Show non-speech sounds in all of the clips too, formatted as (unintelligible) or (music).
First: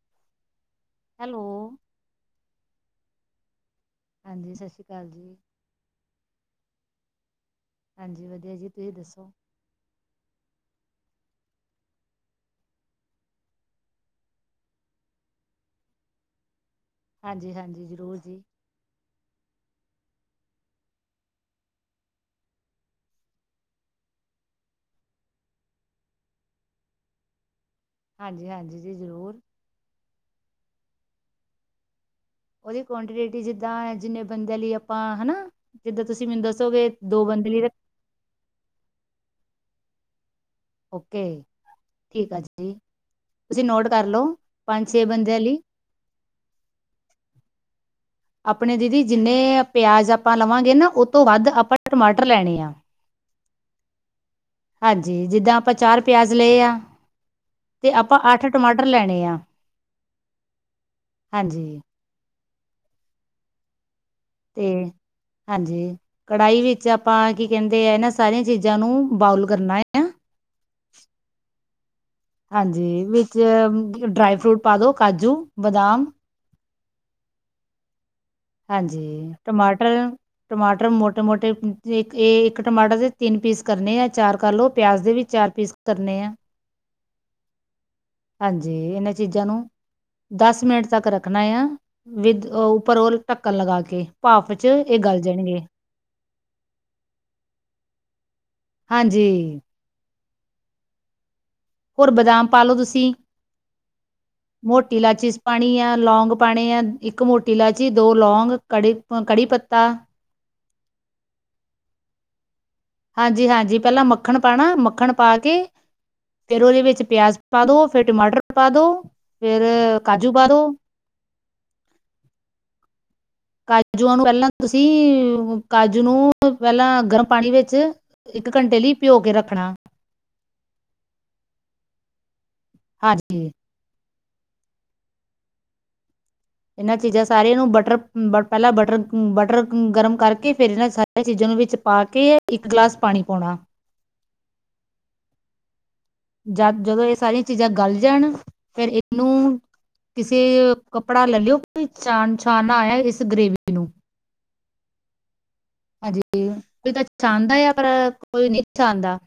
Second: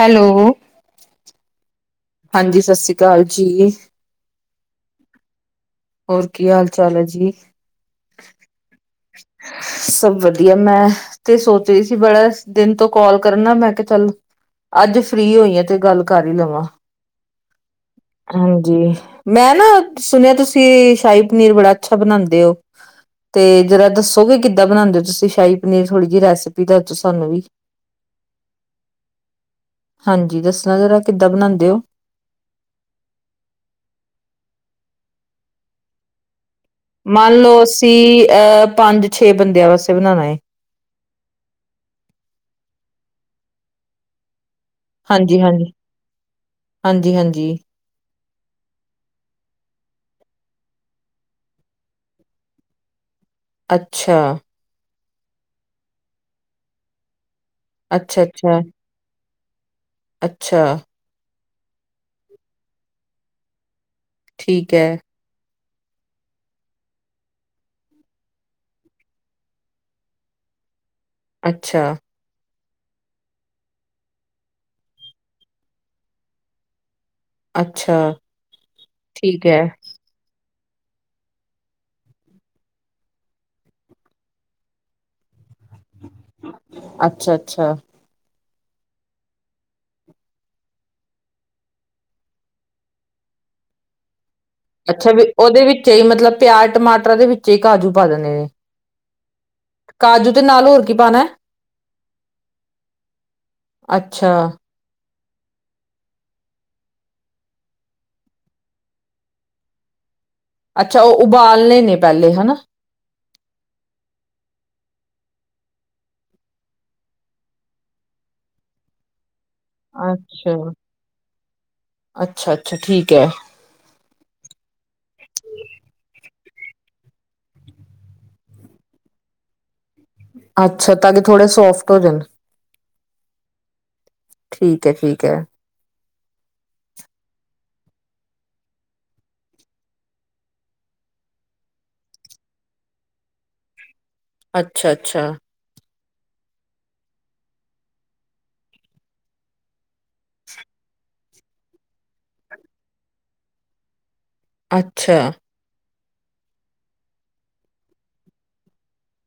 Hello, hello, ਹਾਂਜੀ ਸਤਿ ਸ੍ਰੀ ਅਕਾਲ ਜੀ। ਹਾਂਜੀ ਸਤਿ ਸ਼੍ਰੀ ਅਕਾਲ ਜੀ। ਹੋਰ ਕੀ ਹਾਲ ਚਾਲ ਹੈ ਜੀ। ਹਾਂਜੀ ਵਧੀਆ ਜੀ ਤੁਸੀਂ ਦੱਸੋ? ਸਭ ਵਧੀਆ, ਮੈਂ ਤੇ ਸੋਚ ਰਹੀ ਸੀ ਬੜਾ ਦਿਨ ਤੋਂ ਕਾਲ ਕਰਨਾ ਮੈਂ ਕਿਹਾ ਚੱਲ ਅੱਜ ਫ੍ਰੀ ਹੋਈ ਆਂ, ਤੇ ਗੱਲ ਕਰ ਹੀ ਲਵਾਂ। ਹਾਂਜੀ ਹਾਂਜੀ ਜ਼ਰੂਰ ਜੀ। ਜੀ ਮੈਂ ਨਾ ਸੁਣਿਆ, ਤੁਸੀਂ ਸ਼ਾਹੀ ਪਨੀਰ ਬੜਾ ਅੱਛਾ ਬਣਾਉਂਦੇ ਹੋ। ਤੇ ਜਰਾ ਦੱਸੋਗੇ ਕਿੱਦਾਂ ਬਣਾਉਂਦੇ ਹੋ ਤੁਸੀਂ ਸ਼ਾਹੀ ਪਨੀਰ, ਥੋੜ੍ਹੀ ਜਿਹੀ ਰੈਸਪੀ ਦੱਸ ਦੋ ਸਾਨੂੰ ਵੀ (unintelligible) ਹਾਂਜੀ ਹਾਂਜੀ ਜੀ ਜ਼ਰੂਰ। ਹਾਂਜੀ ਦੱਸਣਾ ਜ਼ਰਾ ਕਿੱਦਾਂ ਬਣਾਉਂਦੇ ਹੋ। ਉਹਦੀ ਕੁਆਂਟੀਟਿਟੀ ਜਿੱਦਾਂ ਜਿੰਨੇ ਬੰਦਿਆਂ ਲਈ ਆਪਾਂ ਹਨਾ, ਜਿੱਦਾਂ ਤੁਸੀਂ ਮੈਨੂੰ ਦੱਸੋਗੇ। ਦੋ ਮੰਨ ਬੰਦੇ ਲਈ ਲਓ ਰੱਖ, ਅਸੀਂ ਅਹ ਪੰਜ ਛੇ ਬੰਦਿਆਂ ਵਾਸਤੇ ਬਣਾਉਣਾ ਏ। ਓਕੇ ਠੀਕ ਆ ਜੀ, ਤੁਸੀਂ ਨੋਟ ਕਰਲੋ। ਹਾਂਜੀ ਹਾਂਜੀ ਹਾਂਜੀ ਹਾਂਜੀ। ਆਪਣੇ ਦੀਦੀ ਜਿੰਨੇ ਪਿਆਜ਼ ਆਪਾਂ ਲਵਾਂਗੇ ਨਾ, ਉਹ ਤੋਂ ਵੱਧ ਆਪਾਂ ਟਮਾਟਰ ਲੈਣੇ ਆ। ਅੱਛਾ। ਹਾਂਜੀ ਜਿੱਦਾਂ ਆਪਾਂ ਚਾਰ ਪਿਆਜ਼ ਲਏ ਆ, ਤੇ ਆਪਾਂ ਅੱਛਾ ਅੱਠ ਅੱਛਾ ਟਮਾਟਰ ਲੈਣੇ ਆ। ਅੱਛਾ। ਹਾਂਜੀ। ਤੇ ਠੀਕ ਐ, ਹਾਂਜੀ, ਕੜਾਹੀ ਵਿੱਚ ਆਪਾਂ ਕੀ ਕਹਿੰਦੇ ਆ ਇਹਨਾਂ ਸਾਰੀਆਂ ਚੀਜ਼ਾਂ ਨੂੰ ਬੋਇਲ ਕਰਨਾ ਹੈ। ਅੱਛਾ। ਹਾਂਜੀ ਵਿੱਚ ਡਰਾਈ ਫਰੂਟ ਪਾ ਦੋ ਕਾਜੂ ਬਦਾਮ ਅੱਛਾ। ਹਾਂਜੀ ਠੀਕ ਐ। ਟਮਾਟਰ ਟਮਾਟਰ ਮੋਟੇ-ਮੋਟੇ, ਇੱਕ ਇਹ ਇੱਕ ਟਮਾਟਰ ਦੇ ਤਿੰਨ ਪੀਸ ਕਰਨੇ ਆ, ਚਾਰ ਕਰ ਲਓ, ਪਿਆਜ਼ ਦੇ ਵੀ ਚਾਰ ਪੀਸ ਕਰਨੇ ਆ। ਅੱਛਾ ਅੱਛਾ। ਹਾਂਜੀ, ਇਹਨਾਂ ਚੀਜ਼ਾਂ ਨੂੰ ਦਸ ਮਿੰਟ ਤੱਕ ਰੱਖਣਾ ਆ, ਵਿਦ ਉੱਪਰ ਉਹ ਢੱਕਣ ਲਗਾ ਕੇ ਭਾਫ ਅੱਛਾ ਵੀ ਉਹਦੇ ਵਿੱਚੇ ਈ ਮਤਲਬ ਪਿਆਜ ਟਮਾਟਰ ਦੇ ਵਿੱਚੇ ਈ ਕਾਜੂ ਪਾ ਦੇਣੇ ਆ? ਹਾਂਜੀ। ਕਾਜੂ ਤੇ ਨਾਲ ਹੋਰ ਕੀ ਪਾਉਣਾ ਏ? ਹੋਰ ਬਦਾਮ ਪਾ ਲੋ ਤੁਸੀਂ ਅੱਛਾ, ਮੋਟੀ ਇਲਾਚੀ ਪਾਣੀ ਆ, ਲੌਂਗ ਪਾਉਣੇ ਆ, ਇੱਕ ਮੋਟੀ ਇਲਾਚੀ, ਦੋ ਲੌਂਗ, ਕੜੀ ਅ ਕੜੀ ਪੱਤਾ ਅੱਛਾ, ਉਹ ਉਬਾਲਣੇ ਨੇ ਪਹਿਲੇ ਹਨਾ? ਹਾਂਜੀ, ਹਾਂਜੀ, ਪਹਿਲਾਂ ਮੱਖਣ ਪਾਣਾ, ਮੱਖਣ ਪਾ ਕੇ ਫੇਰ ਉਹਦੇ ਵਿੱਚ ਪਿਆਜ ਪਾ ਦੋ, ਫੇਰ ਟਮਾਟਰ ਪਾ ਦੋ। ਅੱਛਾ, ਅੱਛਾ, ਅੱਛਾ, ਠੀਕ ਹੈ! ਕਾਜੂਆਂ ਨੂੰ ਪਹਿਲਾਂ ਤੁਸੀਂ ਕਾਜੂ ਨੂੰ ਪਹਿਲਾਂ ਗਰਮ ਪਾਣੀ ਵਿੱਚ ਇੱਕ ਘੰਟੇ ਲਈ ਪਿਓ ਕੇ ਰੱਖਣਾ। ਅੱਛਾ, ਤਾਂ ਕਿ ਥੋੜ੍ਹੇ ਸੌਫਟ ਹੋ ਜਾਣ। ਹਾਂਜੀ। ਠੀਕ ਹੈ, ਠੀਕ ਹੈ! ਇਹਨਾਂ ਚੀਜ਼ਾਂ ਸਾਰੀਆਂ ਨੂੰ ਬਟਰ ਬ ਪਹਿਲਾਂ ਬਟਰ, ਬਟਰ ਗਰਮ ਕਰਕੇ, ਫੇਰ ਇਹਨਾਂ ਸਾ ਇਹ ਚੀਜ਼ਾਂ ਨੂੰ ਵਿੱਚ ਪਾ ਕੇ, ਇੱਕ ਗਲਾਸ ਪਾਣੀ ਪਾਉਣਾ। ਅੱਛਾ-ਅੱਛਾ। ਜਾ ਜਦੋਂ ਇਹ ਸਾਰੀਆਂ ਚੀਜ਼ਾਂ ਗਲ ਜਾਣ, ਫੇਰ ਇਹਨੂੰ ਕਿਸੇ ਕ ਪੜਾ ਲੈ ਲਿਓ ਕੋਈ ਛਾਣ ਛਾਨਣਾ ਐ ਇਸ ਗ੍ਰੇਵੀ ਨੂੰ। ਅੱਛਾ। ਹਾਂਜੀ, ਕੋਈ ਤਾਂ ਛਾਨਦਾ ਏ, ਪਰ ਕੋਈ ਨਹੀਂ ਛਾਨਦਾ।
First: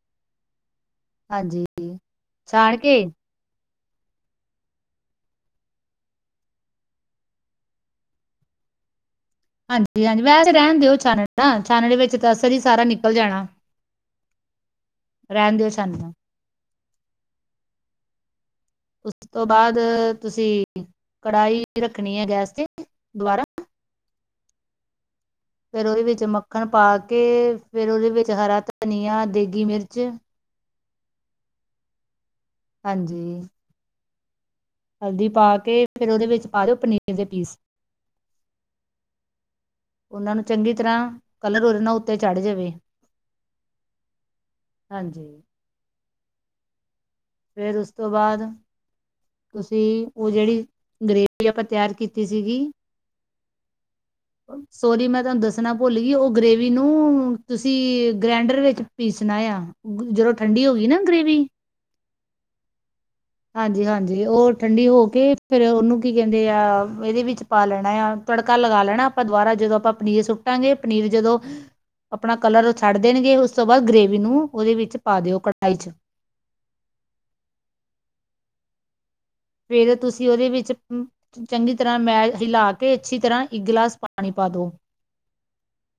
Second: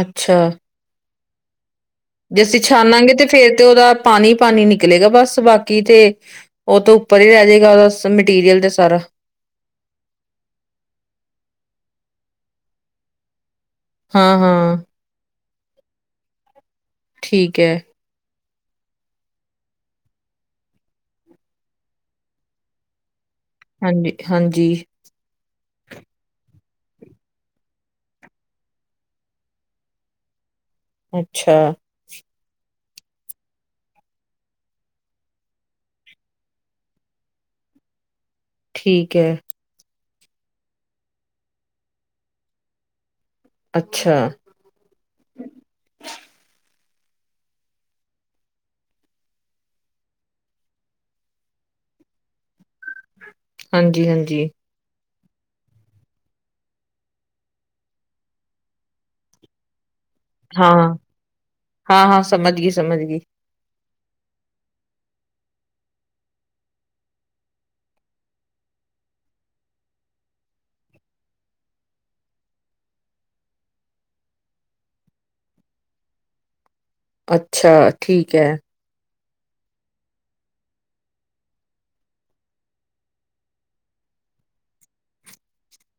ਅੱਛਾ। ਹਾਂਜੀ। ਜੇ ਅਸੀਂ ਛਾਣ ਕੇ ਛਾਨਾਂਗੇ, ਤੇ ਫੇਰ ਤੇ ਉਹਦਾ ਪਾਣੀ-ਪਾਣੀ ਨਿਕਲੇਗਾ, ਬਸ ਬਾਕੀ ਤੇ ਉਹ ਤੋਂ ਉੱਪਰ ਹੀ ਰਹਿ ਜਾਏਗਾ ਉਸ ਮਟੀਰੀਅਲ ਤੇ ਸਾਰਾ। ਹਾਂਜੀ-ਹਾਂਜੀ, ਵੈਸੇ ਰਹਿਣ ਦਿਓ, ਛਾਨਣ ਦਾ ਛਾਨਣ ਵਿੱਚ ਤਾਂ ਅਸਰ ਹੀ ਸਾਰਾ ਨਿਕਲ ਜਾਣਾ। ਹਾਂ-ਹਾਂ। ਰਹਿਣ ਦਿਓ ਛਾਨਣਾ। ਠੀਕ ਹੈ। ਉਸ ਤੋਂ ਬਾਅਦ ਤੁਸੀਂ ਕੜਾਈ ਰੱਖਣੀ ਹੈ ਗੈਸ ਤੇ ਦੁਆਰਾ। ਹਾਂਜੀ, ਹਾਂਜੀ। ਫੇਰ ਉਹਦੇ ਵਿੱਚ ਮੱਖਣ ਪਾ ਕੇ, ਫੇਰ ਉਹਦੇ ਵਿੱਚ ਹਰਾ ਧਨੀਆ, ਦੇਗੀ ਮਿਰਚ ਅੱਛਾ। ਹਾਂਜੀ। ਹਲਦੀ ਪਾ ਕੇ, ਫੇਰ ਉਹਦੇ ਵਿੱਚ ਪਾ ਦਿਓ ਪਨੀਰ ਦੇ ਪੀਸ! ਠੀਕ ਹੈ। ਉਹਨਾਂ ਨੂੰ ਚੰਗੀ ਤਰ੍ਹਾਂ ਕਲਰ ਓਰਨਾ ਉੱਤੇ ਚੜ ਜਾਵੇ। ਅੱਛਾ। ਹਾਂਜੀ। ਫੇਰ ਉਸ ਤੋਂ ਬਾਅਦ ਤੁਸੀਂ ਉਹ ਜਿਹੜੀ ਗਰੇਵੀ ਆਪਾਂ ਤਿਆਰ ਕੀਤੀ ਸੀਗੀ ਹਾਂਜੀ-ਹਾਂਜੀ। ਸੋਰੀ ਮੈਂ ਤੁਹਾਨੂੰ ਦੱਸਣਾ ਭੁੱਲ ਗਈ ਓ ਗ੍ਰੇਵੀ ਨੂੰ ਤੁਸੀਂ ਗ੍ਰੈਂਡਰ ਵਿੱਚ ਪੀਸਣਾ ਏਆਂ ਜਦੋਂ ਠੰਡੀ ਹੋ ਗਈ ਹਾਂ, ਨਾ ਗਰੇਵੀ। ਹਾਂ-ਹਾਂ, ਸਮਜ ਗਈ-ਸਮਜ ਗਈ। ਹਾਂਜੀ-ਹਾਂਜੀ ਓ ਠੰਡੀ ਹੋ ਕੇ ਫੇਰ ਓਨੂੰ ਕੀ ਕਹਿੰਦੇ ਆ ਏਦੇ ਵਿੱਚ ਪਾ ਲੈਣਾ ਆ ਤੜਕਾ ਲਗਾ ਲੈਣਾ ਆਪਾਂ ਦੁਬਾਰਾ ਜਦੋਂ ਆਪਾਂ ਪਨੀਰ ਸੁੱਟਾਂਗੇ ਪਨੀਰ ਜਦੋਂ। ਆਪਣਾ ਕਲਰ ਛੱਡ ਦੇਣਗੇ ਉਸ ਤੋਂ ਬਾਅਦ ਗ੍ਰੇਵੀ ਨੂੰ ਓਦੇ ਵਿੱਚ ਪਾ ਦਿਓ ਕੜਾਈ 'ਚ। ਅੱਛਾ, ਠੀਕ ਐ। ਫੇਰ ਤੁਸੀਂ ਓਦੇ ਵਿੱਚ- ਚੰਗੀ ਤਰ੍ਹਾਂ ਮੈ ਹੀਲਾ ਕੇ ਅੱਛੀ ਤਰ੍ਹਾਂ ਇੱਕ ਗੀਲਾਸ ਪਾਣੀ ਪਾ ਦੋ।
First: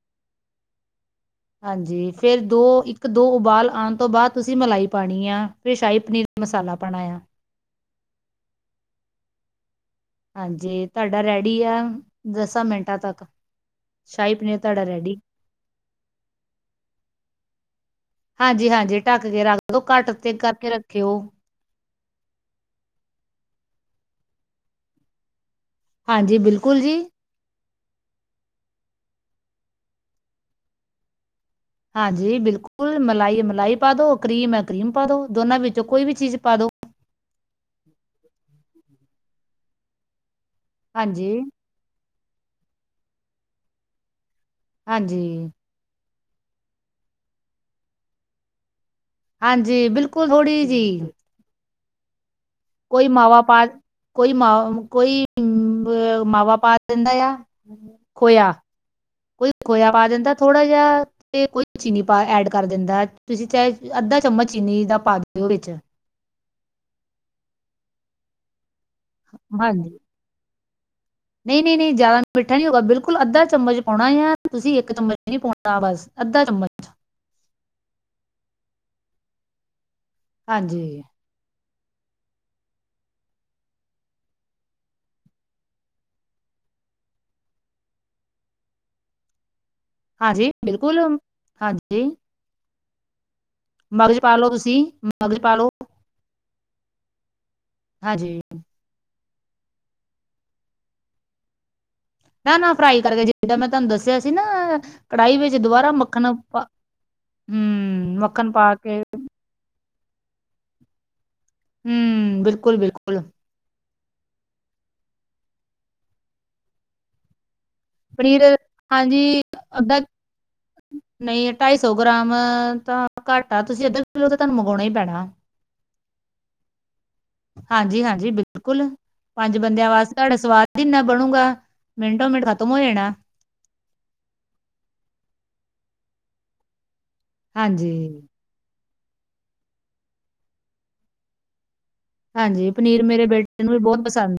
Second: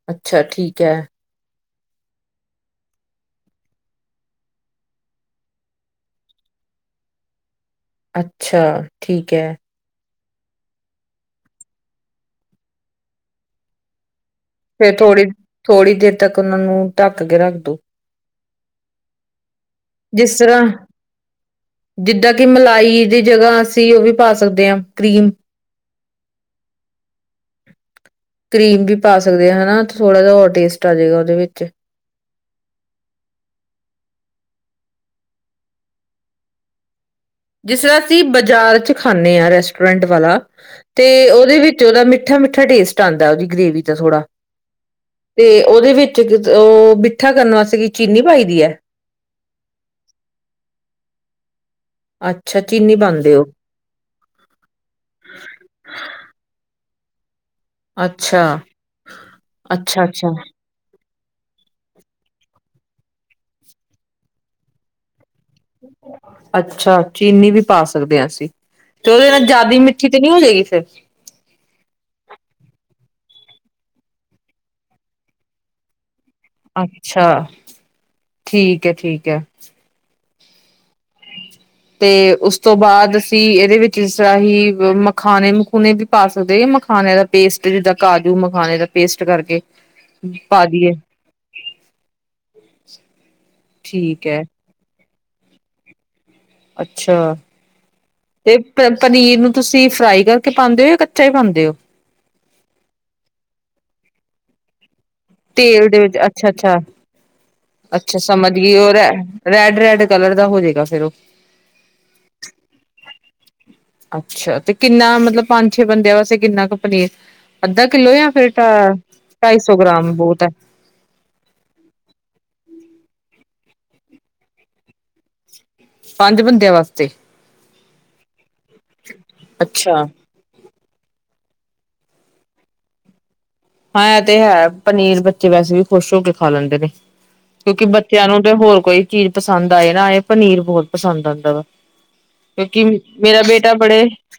ਅੱਛਾ ਠੀਕ ਐ। ਹਾਂਜੀ ਫੇਰ ਦੋ ਇੱਕ ਦੋ ਉਬਾਲ ਆਣ ਤੋਂ ਬਾਅਦ ਤੁਸੀਂ ਮਲਾਈ ਪਾਣੀ ਆ ਫੇਰ ਸ਼ਾਈ ਪਨੀਰ ਮਸਾਲਾ ਪਾਣਾ ਏਆ। ਅੱਛਾ ਠੀਕ ਐ। ਹਾਂਜੀ, ਤਾਡਾ ਰੈਡੀ ਆ ਦਸਾਂ ਮਿੰਟਾਂ ਤੱਕ ਸ਼ਾਈ ਪਨੀਰ। ਤੁਹਾਡਾ ਫੇਰ ਰੈਡੀ ਥੋੜ੍ਹੀ ਦੇਰ ਤੱਕ ਓਨਾਂ ਨੂੰ ਢੱਕ ਕੇ ਰੱਖ ਦੋ। ਹਾਂਜੀ-ਹਾਂਜੀ ਢੱਕ ਕੇ ਰੱਖ ਦੋ ਘੱਟ ਤੇ ਜਿਸ ਤਰ੍ਹਾਂ ਕਰਕੇ ਰੱਖਿਓ। ਜਿੱਦਾਂ ਕਿ ਮਲਾਈ ਦੀ ਜਗ੍ਹਾ ਅਸੀਂ ਓ ਵੀ ਪਾ ਸਕਦੇ ਆ ਕਰੀਮ। ਹਾਂਜੀ ਬਿਲਕੁਲ ਜੀ। ਕਰੀਮ ਵੀ ਪਾ ਸਕਦੇ ਆ ਹਨਾ ਥੋੜ੍ਹਾ ਜਾ ਹੋਰ ਟੇਸਟ ਆ ਜਾਏਗਾ ਓਦੇ ਵਿੱਚ। ਹਾਂਜੀ ਬਿਲਕੁਲ ਮਲਾਈ, ਮਲਾਈ ਪਾ ਦੋ ਕਰੀਮ ਐ ਕਰੀਮ ਪਾ ਦੋ ਦੋਨਾਂ ਵਿੱਚੋਂ ਕੋਈ ਵੀ ਚੀਜ਼ ਪਾ ਦੋ। ਜਿਸ ਤਰ੍ਹਾਂ ਅਸੀਂ ਬਾਜ਼ਾਰ ਚ ਖਾਂਨੇ ਆ। ਰੈਸਟੋਰੈਂਟ ਵਾਲਾ ਤੇ ਹਾਂਜੀ ਓਦੇ ਵਿੱ ਓਦਾ ਮਿੱਠਾ-ਮਿੱਠਾ ਟੇਸਟ ਆਦਾ ਓਦੀ ਗ੍ਰੇਵੀ ਦਾ ਥੋੜਾ ਹਾਂਜੀ ਤੇ ਓਦੇ ਵਿੱਚ ਓ ਮਿੱਠਾ ਕਰਨ ਵਾਸਤੇ ਕੀ ਚੀਨੀ ਪਾਈ ਦੀ ਆ? ਹਾਂਜੀ ਬਿਲਕੁਲ ਥੋੜ੍ਹੀ ਜੀ। ਅੱਛਾ ਚੀਨ ਕੋਈ ਮਾਵਾ ਪਾ ਕੋਈ ਮਾ ਕੋਈ ਮਾਵਾ ਪਾ ਦਿੰਦਾ ਏਆ। ਅੱਛਾ, ਖੋਏਆ ਕੋਈ ਖੋਏਆ ਪਾ ਦਿੰਦਾ ਅੱਛਾ-ਅੱਛਾ, ਥੋੜਾ ਜੇਆ। ਤੇ ਕੋਈ ਚੀਨੀ ਪਾ ਐਡ ਕਰ ਦਿੰਦਾ ਤੁਸੀਂ ਚਾਏ ਅੱਧਾ ਚਮਚ ਚੀਨੀ ਦਾ ਪਾ ਦਿਓ ਵਿੱਚ। ਅੱਛਾ ਚੀਨੀ ਵੀ ਪਾ ਸਕਦੇ ਆ ਅਸੀਂ ਤੇ ਓਦੇ ਨਾਲ ਜ਼ਿਆਦਾ ਮਿੱਠੀ ਨੀ ਹੋ ਜੇਗੀ ਫਿਰ? ਨਈ-ਨਈ-ਨਈ ਜ਼ਿਆਦਾ ਮਿੱਠਾ ਨੀ ਹੋਊਗਾ ਬਿਲਕੁਲ ਅੱਧਾ ਚਮਚ ਪਾਉਣਾ ਏਆ ਤੁਸੀਂ ਇੱਕ ਚਮਚ ਨੀ ਪਾਉਣਾ ਬਸ ਅੱਧਾ ਚਮਚ। ਅੱਛਾ ਠੀਕ ਐ-ਠੀਕ ਐ। ਹਾਂਜੀ। (inaudible) ਤੇ ਉਸ ਤੋਂ ਬਾਅਦ ਅਸੀਂ ਏਦੇ ਵਿੱਚ ਜਿਸ ਤਰ੍ਹਾਂ ਹੀ ਮਖਾਣੇ-ਮਖੂਣੇੇ ਵੀ ਪਾ ਸਕਦੇ ਮਖਾਣੇ ਦਾ ਪੇਸਟ ਜਿੱਦਾਂ ਕਾਜੂ ਮਖਾਣੇ ਦਾ ਪੇਸਟ ਕਰਕੇ। ਹਾਂਜੀ ਪਾ ਦੀਏ। ਬਿਲਕੁਲ ਹਾਂਜੀ। (inaudible) ਮਗਜ਼ ਪਾ ਹੈ ਲੋ ਤੁਸੀਂ ਮਗਜ਼ ਪਾ ਲੋ। ਅੱਛਾ ਹਾਂਜੀ ਤੇ ਪਨੀਰ ਨੂੰ ਤੁਸੀਂ ਫਰਾਈ ਕਰਕੇ ਪਾਦੇਂ ਓ ਜਾਂ ਕੱਚਾ ਈ ਪਾਦੇਂ ਓ? ਨਾ-ਨਾ ਫਰਾਈ ਕਰਕੇ ਜਿਦਾਂ ਮੈਂ ਤੁਹਾਨੂੰ ਦੱਸਿਆ ਸੀ ਨਾ। ਕੜਾਈ ਵਿੱਚ ਤੇਲ ਦੁਬਾਰਾ ਦੇ ਵਿੱਚ ਮੱਖਣ ਅੱਛਾ ਪਾ ਅੱਛਾ ਹੂੰ ਅੱਛਾ ਸਮਝ ਮੱਖਣ ਪਾ ਗਈ ਉਹ ਕੇ ਰੈ ਰੈਡ ਰੈਡ ਕਲਰ ਦਾ ਹੋ ਜਾਏਗਾ ਫੇਰ ਉਹ ਹੁ ਬਿਲਕੁਲ ਬਿਲਕੁਲ। ਅੱਛਾ ਤੇ ਕਿੰਨਾ ਮਤਲਬ ਪੰਜ ਛੇ ਬੰਦਿਆਂ ਵਾਸਤੇ ਕਿੰਨਾ ਕ ਪਨੀਰ। ਅੱਧਾ ਕਿੱਲੋ ਯਾ ਪਨੀਰ ਫੇਰ ਢ ਹਾਂਜੀ ਢਾਈ ਸੌ ਅੱਧਾ ਗ੍ਰਾਮ ਬੋਤ ਹੈ। ਨਹੀਂ ਢਾਈ ਸੌ ਗ੍ਰਾਮ ਤਾਂ ਘੱਟ ਆ ਤੁਸੀਂ ਅੱਧਾ ਕਿੱਲੋ ਤੇ ਤੁਹਾਨੂ ਮੰਗਾਉਣਾ ਹੀ ਪੈਣਾ। ਪੰਜ ਬੰਦਿਆਂ ਵਾਸਤੇ? ਹਾਂਜੀ ਹਾਂਜੀ ਬਿਲਕੁਲ ਪੰਜ ਬੰਦਿਆਂ ਅੱਛਾ ਵਾਸਤੇ ਤੁਹਾਡਾ ਸਵਾਦ ਜਿਨਾਂ ਬਣੂਗਾ ਮਿੰਟੋ ਮਿੰਟ ਖ਼ਤਮ ਹੋ ਜਾਣਾ। ਹਾਂ ਇਹ ਤੇ ਹੈ ਪਨੀਰ ਬੱਚੇ ਵੈਸੇ ਵੀ ਖੁਸ਼ ਹੋ ਕੇ ਖਾ ਲੈਂਦੇ ਨੇ ਕਿਉਂਕਿ ਹਾਂਜੀ, ਬੱਚਿਆਂ ਨੂੰ ਤੇ ਹੋਰ ਕੋਈ ਚੀਜ਼ ਪਸੰਦ ਆਏ ਨਾ ਆਏ ਪਨੀਰ ਬਹੁਤ ਪਸੰਦ ਆਂਦਾ ਵਾ। ਹਾਂਜੀ ਕਿਉਂਕਿ ਪਨੀਰ ਮੇਰੇ ਮੇਰਾ ਬੇਟੇ ਨੂੰ ਬੇਟਾ ਵੀ ਬੜੇ ਬਹੁਤ ਪਸੰਦ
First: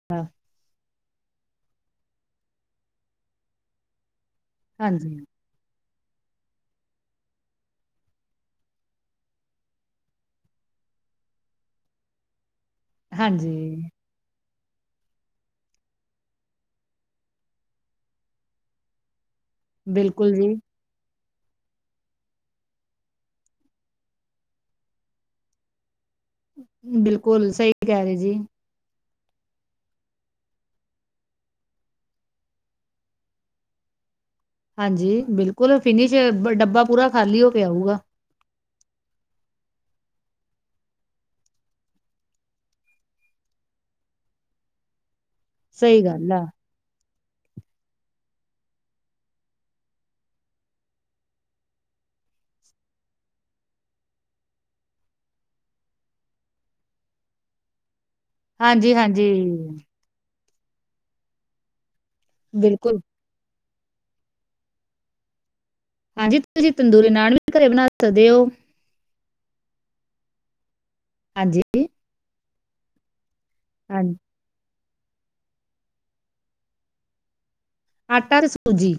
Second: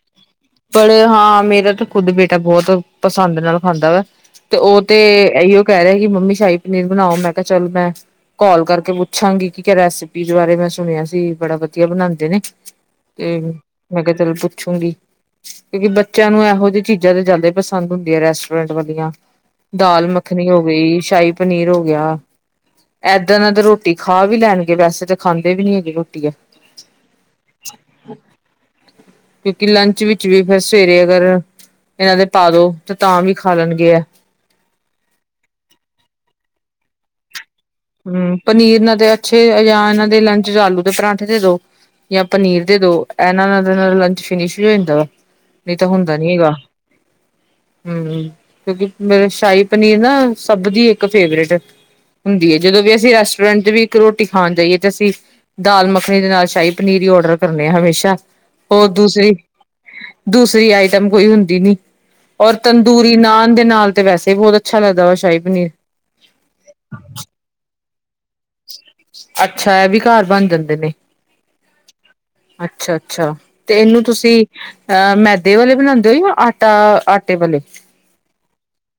ਪਰ ਹਾਂ ਮੇਰਾ ਤਾਂ ਖੁੱਦ ਬੇਟਾ ਬੋਤ ਪਸੰਦ ਨਾਲ ਖਾਂਦਾ ਵਾ। ਤੇ ਉਹ ਤੇ ਹਾਂਜੀ, ਇਹੀਓ ਕਹਿ ਰਿਹਾ ਕਿ ਮੰਮੀ ਸ਼ਾਹੀ ਪਨੀਰ ਬਨਾਓ ਮੈਂ ਕਿਆ ਚੱਲ ਮੈਂ ਕਾਲ ਕਰਕੇ ਪੁੱਛਾਂਗੀ ਕਿ ਰੈਸਪੀਸ ਬਾਰੇ ਮੈਂ ਸੁਨਿਆ ਸੀ ਬੜਾ ਵਧੀਆ ਬਨਾਂਦੇ ਨੇ। (unintelligible) (unintelligible) ਹਾਂਜੀ ਪੁੱਛੂਗੀ ਕਿਉਂਕਿ ਬੱਚੇਆਂ ਨੂੰ ਇਹੋ ਜਿਹੀ ਚੀਜ਼ਾਂ ਤੇ ਜੈਦਾ ਈ ਪਸੰਦ ਹੁੰਦੀਆਂ ਰੈਸਟੋਰੈਂਟ ਵਾਲੀਆਂ। ਦਾਲ ਬਿਲਕੁਲ ਮੱਖਨੀ ਜੀ, ਹੋ ਗਈ ਸ਼ਾਹੀ ਪਨੀਰ ਹੋ ਗਿਆ। ਏਦਾਂ ਨਾ ਤਾਂ ਰੋਟੀ ਖਾ ਵੀ ਲੈਨਗੇ ਵੈਸੇ ਤੇ ਖਾਂਦੇ ਵੀ ਨੀ ਹੈਗੇ ਰੋਟੀ ਐ। ਬਿਲਕੁਲ ਸਹੀ ਕਹਿ ਰਹੇ ਜੀ। ਕਿਉਂਕਿ ਲੰਚ ਵਿੱਚ ਵੀ ਫੇਰ ਸਵੇਰੇ ਅਗਰ ਇਹਨਾਂ ਦੇ ਪਾ ਦੋ ਤੇ ਤਾਂ ਵੀ ਖਾ ਲੈਨਗੇ ਏ। ਹਾਂਜੀ ਬਿਲਕੁਲ ਫਿਨਿਸ਼ ਡੱਬਾ ਪੂਰਾ ਖਾਲੀ ਹੋ ਕੇ ਆਊਗਾ। ਹੁ ਪਨੀਰ ਨਾਲ ਤੇ ਅੱਛੇ ਯਾ ਇਹਨਾਂ ਦੇ ਲੰਚ ਚ ਆਲੂ ਦੇ ਪਰਾਂਠੇ ਦੇ ਦੋ। ਯਾ ਪਨੀਰ ਦੇ ਦੋ ਇਹਨਾਂ ਨਾਲ ਤਾਂ ਇਹਨਾਂ ਦਾ ਲੰਚ ਫਿਨਿਸ਼ ਵੀ ਹੋ ਜਾਂਦਾ ਵਾ। ਨਹੀਂ ਤਾਂ ਸਹੀ ਹੁੰਦਾ ਗੱਲ ਨੀ ਆ ਹੈਗਾ। ਹੁ ਕਿਉਂਕਿ ਮਲਬ ਸ਼ਾਹੀ ਪਨੀਰ ਨਾ ਸਭ ਦੀ ਇੱਕ ਫੇਵਰੇਟ ਹੁੰਦੀ ਹੈ। ਜਦੋਂ ਵੀ ਅਸੀਂ ਰੈਸਟੋਰੈਂਟ ਚ ਵੀ ਇੱਕ ਰੋਟੀ ਖਾਨ ਜਾਈਏ ਤੇ ਅਸੀਂ ਦਾਲ ਮੱਖਣੀ ਦੇ ਨਾਲ ਸ਼ਾਹੀ ਪਨੀਰ ਈ ਔਡਰ ਕਰਨੇ ਆ ਹਮੇਸ਼ਾ ਹੋਰ ਹਾਂਜੀ-ਹਾਂਜੀ, ਦੂਸਰੀ ਦੂਸਰੀ ਆਈਟਮ ਕੋਈ ਹੁੰਦੀ ਨੀ। ਔਰ ਬਿਲਕੁਲ ਤੰਦੂਰੀ ਨਾਨ ਦੇ ਨਾਲ ਤੇ ਵੈਸੇ ਬੋਤ ਅੱਛਾ ਲੱਗਦਾ ਵਾ ਸ਼ਾਹੀ ਪਨੀਰ। ਹਾਂਜੀ ਤੁਸੀਂ ਤੰਦੂਰੀ ਨਾਲ ਵੀ ਤੇ ਘਰੇ ਬਨਾ ਸਕਦੇ ੳ। ਅੱਛਾ ਇਹ ਵੀ ਘਰ ਬਨ ਜਾਂਦੇ ਨੇ। ਹਾਂਜੀ ਅੱਛਾ ਅੱਛਾ ਤੇ ਇਹਨੂੰ ਹਾਂਜੀ ਤੁਸੀਂ ਅਹ ਮੈਦੇ ਵਾਲੇ ਬਣਾਦੇ ੳ ਯਾ ਆਟਾ ਆਟੇ ਵਾਲੇ ਆਟਾ ਤੇ ਸੂਜੀ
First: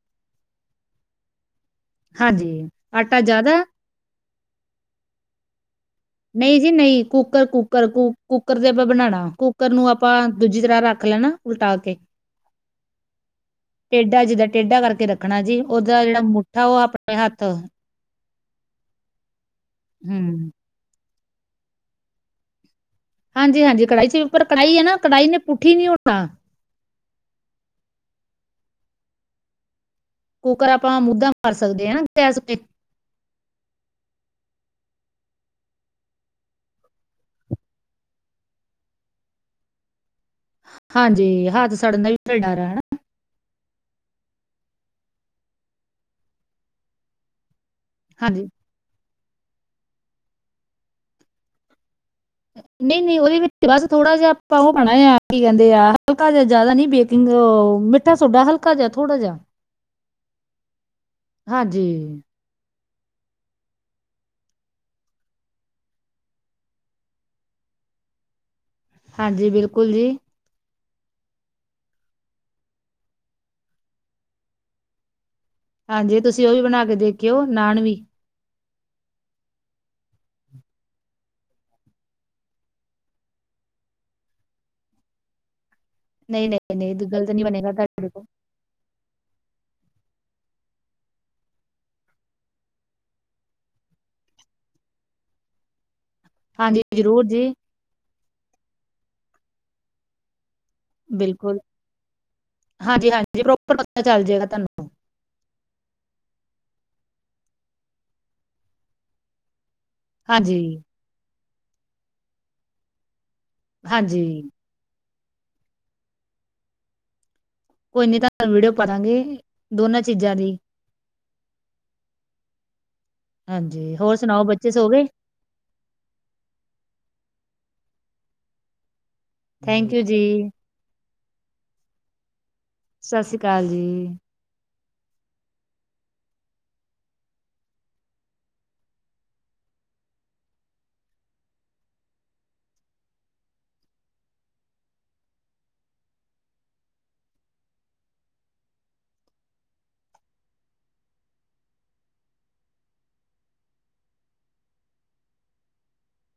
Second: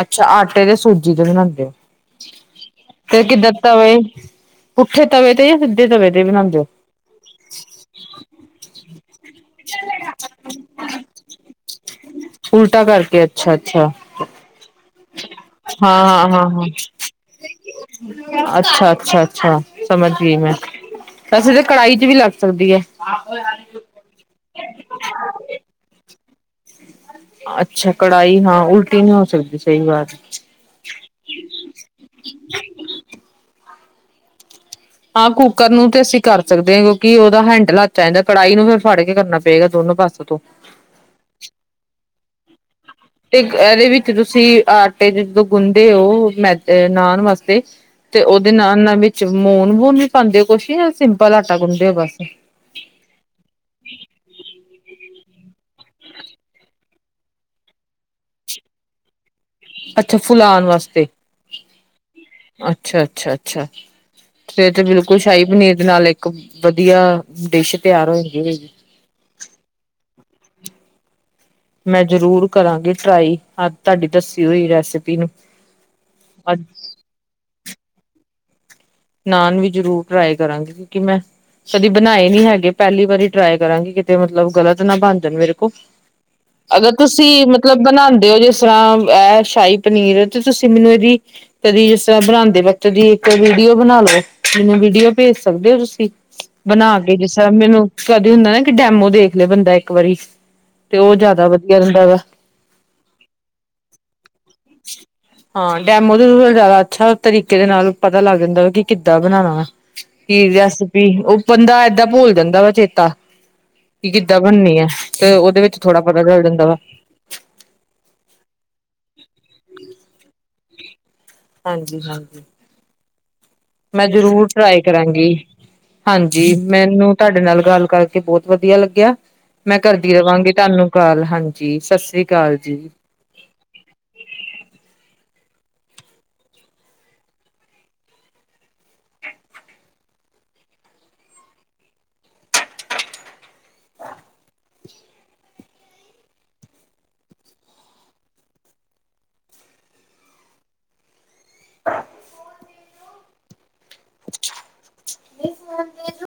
ਅੱਛਾ ਆਟੇ ਤੇ ਸੂਜੀ ਤੇ ਬਣਾਉਦੇ ੳ ਹਾਂਜੀ ਆਟਾ ਤੇ ਕਿੱਦਾਂ ਜ਼ਿਆਦਾ ਤਵੇ ਪੁਠੇ ਤਵੇ ਤੇ ਯਾ ਸਿੱਦੇ ਤਵੇ ਤੇ ਬਣਾਉਂਦੇ ਨਹੀਂ ਹੋ? ਜੀ ਨਹੀਂ ਕੂੱਕਰ ਕੂੱਕਰ ਕੂੱਕਰ ਤੇ ਆਪਾਂ ਬਨਾਣਾ ਕੂੱਕਰ ਨੂੰ ਆਪਾਂ ਦੂਜੀ ਤਰ੍ਹਾਂ ਰੱਖ ਲੈਨਾ। ਉਲਟਾ ਕੇ ਉਲਟਾ ਕਰਕੇ ਅੱਛਾ ਅੱਛਾ ਟੇਢਾ ਜਿੱਦਾਂ ਟੇਢਾ ਕਰਕੇ ਰੱਖਣਾ ਜੀ ਉਹਦਾ ਜਿਹੜਾ ਮੁੱਠਾ ਉਹ ਆਪਣੇ ਹੱਥ ਅੱਛਾ ਅੱਛਾ ਅੱਛਾ ਸਮਜ ਗਈ ਹੂੰ ਮੈਂ। ਵੈਸੇ ਤੇ ਕੜਾਹੀ ਚ ਵੀ ਲੱਗ ਸਕਦੀ ਏ। ਹਾਂਜੀ ਹਾਂਜੀ ਕੜਾਹੀ ਚ ਪਰ ਕੜਾਹੀ ਏ ਨਾ ਕੜਾਹੀ ਨੇ ਪੁੱਠੀ ਨੀ ਹੋਣਾ ਅੱਛਾ, ਕੜਾਹੀ ਨਾਂ ਉਲਟੀ ਨ੍ਹੀਂ ਹੋ ਸਕਦੀ। ਸਈ ਵਾਤ ਏ। ਕੁਕਰ ਆਪਾਂ ਮੁਧਾ ਮਾਰ ਸਕਦੇ ਆਂ। ਹਨਾਂ, ਗੈਸ ਤੇ। ਹਾਂ ਕੁੱਕਰ ਨੂੰ ਤੇ ਅਸੀਂ ਕਰ ਸਕਦੇ ਆਂ ਕਿਉਂਕਿ ਓਦਾ ਹੈਂਡਲ ਹੱਥ ਚ ਆ ਜਾਂਦਾ। ਕੜਾਹੀ ਨੂੰ ਫਿਰ ਫੜ ਕੇ ਕਰਨਾ ਪੇਗਾ ਦੋਨੋਂ ਪਾਸੇ ਤੋਂ। ਹਾਂਜੀ, ਹੱਥ ਸੜਨ ਦਾ ਵੀ ਫਿਰ ਡਰ ਐ, ਹਨਾਂ। ਤੇ ਏਦੇ ਵਿੱਚ ਤੁਸੀਂ ਆਟੇ ਜਦੋਂ ਗੁੰਣਦੇ ਓ, ਮੇਦ ਨਾਨ ਵਾਸਤੇ ਤੇ ਹਾਂਜੀ ਓਦੇ ਨਾਨਾਂ ਵਿੱਚ ਲੂਣ ਵੂਣ ਵੀ ਪਾਂਦੇ ਓ ਕੁਛ ਜਾਂ ਸਿੰਪਲ ਆਟਾ ਗੁੰਣਦੇ ਓ ਬਸ। ਨਈਂ ਨਈਂ, ਓਦੇ ਵਿੱਚ ਬਸ ਥੋੜਾ ਜਿਆ ਆਪਾਂ ਓ ਪਾਣਾਂ ਆਂ ਕੀ ਕੈਂਦੇ ਆ, ਹਲਕਾ ਜਿਆ ਜ਼ਿਆਦਾ ਨੀਂ ਬੇਕਿੰ ਓ ਮਿੱਠਾ ਸੋਡਾ, ਹਲਕਾ ਜਿਆ, ਥੋੜ੍ਹਾ ਜਿਆ। ਅੱਛਾ ਫੁਲਾਣ ਵਾਸਤੇ। ਹਾਂਜੀ, ਅੱਛਾ, ਅੱਛਾ, ਅੱਛਾ। ਫ਼ਿਰ ਤੇ ਬਿਲਕੁਲ ਸ਼ਾਹੀ ਪਨੀਰ ਦੇ ਨਾਲ ਇੱਕ ਵਧੀਆ ਡਿਸ਼ ਤਿਆਰ ਹੋ ਗਈ ਹੋਏਗੀ। ਹਾਂਜੀ, ਬਿਲਕੁਲ ਜੀ। ਮੈਂ ਜ਼ਰੂਰ ਕਰਾਂਗੀ ਟਰਾਈ ਆ ਤਾਡੀ ਦੱਸੀ ਹੋਈ ਰੈਸਪੀ ਨੂੰ। ਹਾਂਜੀ, ਤੁਸੀਂ ਓ ਵੀ ਅੱਜ ਬਣਾ ਕੇ ਦੇਖਿਓ, ਨਾਨ ਵੀ। ਨਾਨ ਵੀ ਜ਼ਰੂਰ ਟਰਾਈ ਕਰਾਂਗੀ। ਕਿਉਂਕਿ ਮੈਂ ਕਦੀ ਬਣਾਏ ਨੀਂ ਹੈਗੇ, ਪੈਲੀ ਵਾਰੀ ਟਰਾਈ ਕਰਾਂਗੀ ਕਿਤੇ ਮਤਲਬ ਗ਼ਲਤ ਨਾ ਬਣ ਜਾਣ ਮੇਰੇ ਕੋ। ਨਈਂ ਨਈਂ, ਦੂ ਗਲਤ ਨੀਂ ਬਣੇਗਾ ਤਾਡੇ ਕੋ। ਬਣਾਉਂਦੇ ਹੋ ਜਿਸ ਤਰ੍ਹਾਂ ਏ ਸ਼ਾਹੀ ਪਨੀਰ ਤੇ ਤੁਸੀਂ ਮੈਨੂੰ ਇਦੀ ਕਦੀ ਜਿਸ ਤਰ੍ਹਾਂ ਬਣਾਂਦੇ ਵਕਤ ਦੀ ਇੱਕ ਵੀਡੀ ਵੀਡੀਓ ਬਣਾ ਲੋ। ਮੈਨੂੰ ਵੀਡੀਓ ਭੇਜ ਸਕਦੇ ਓ ਤੁਸੀਂ। ਹਾਂਜੀ ਬਣਾ ਕੇ ਜ਼ਰੂਰ ਜਿਸ ਤਰ੍ਹਾਂ ਜੀ, ਮੈਨੂੰ ਕਦੇ ਹੁੰਦਾ ਨਾ ਕਿ ਡੈਮੋ ਦੇਖ ਲੇ ਬੰਦਾ ਇੱਕ ਵਾਰੀ। ਤੇ ਉਹ ਜ਼ਿਆਦਾ ਬਿਲਕੁਲ। ਵਧੀਆ ਰਹਿੰਦਾ ਵਾ ਹਾਂਜੀ ਹਾਂਜੀ, ਪ੍ਰੋਪਰ ਪਤਾ ਚੱਲ ਜੇਗਾ ਤਾਨੂੰ। ਹਾਂ, ਡੈਮੋ ਤੋਂ ਜ਼ਿਆਦਾ ਅੱਛਾ ਤਰੀਕੇ ਦੇ ਨਾਲ ਪਤਾ ਲੱਗ ਜਾਂਦਾ ਵਾ ਕਿ ਕਿੱਦਾਂ ਬਣਾਣਾ ਵੈਂ। ਕੀ ਹਾਂਜੀ, ਰੇਸਪੀ। ਓ ਬੰਦਾ ਏਦਾਂ ਭੁੱਲ ਜਾਂਦਾ ਵਾ ਚੇਤਾ। ਕਿ ਹਾਂਜੀ ਕਿੱਦਾਂ ਬਨਣੀ ਐ ਤੇ ਓਦੇ ਵਿੱਚ ਥੋੜਾ ਪਤਾ ਚੱਲ ਜਾਂਦਾ ਵਾ। ਕੋਈ ਨੀਂ ਤਾਨੂੰ ਵੀਡੀਓ ਪਾਂ ਦਾਂਗੇ, ਦੋਨਾਂ ਚੀਜ਼ਾਂ ਦੀ। ਹਾਂਜੀ ਹਾਂਜੀ। ਹਾਂਜੀ ਮੈਂ ਹੋਰ ਸੁਣਾਓ ਜ਼ਰੂਰ ਬੱਚੇ ਟਰਾਈ ਸੋ ਗਏ? ਕਰਾਂਗੀ। ਹਾਂਜੀ, ਮੈਨੂੰ ਤਾਡੇ ਨਾਲ ਗੱਲ ਕਰਕੇ ਬੋਤ ਵਧੀਆ ਲੱਗਿਆ। ਮੈਂ ਥੈਂਕ ਯੂ ਕਰਦੀ ਜੀ, ਰਵਾਂਗੀ ਤਾਨੂੰ ਕਾਲ। ਹਾਂਜੀ, ਸਤਿ ਸ੍ਰੀ ਅਕਾਲ ਜੀ। ਸਤਿ ਸ਼੍ਰੀ ਅਕਾਲ ਜੀ। (inaudible) ਦੀ ਫੋਨ ਦੇਨਾਂ।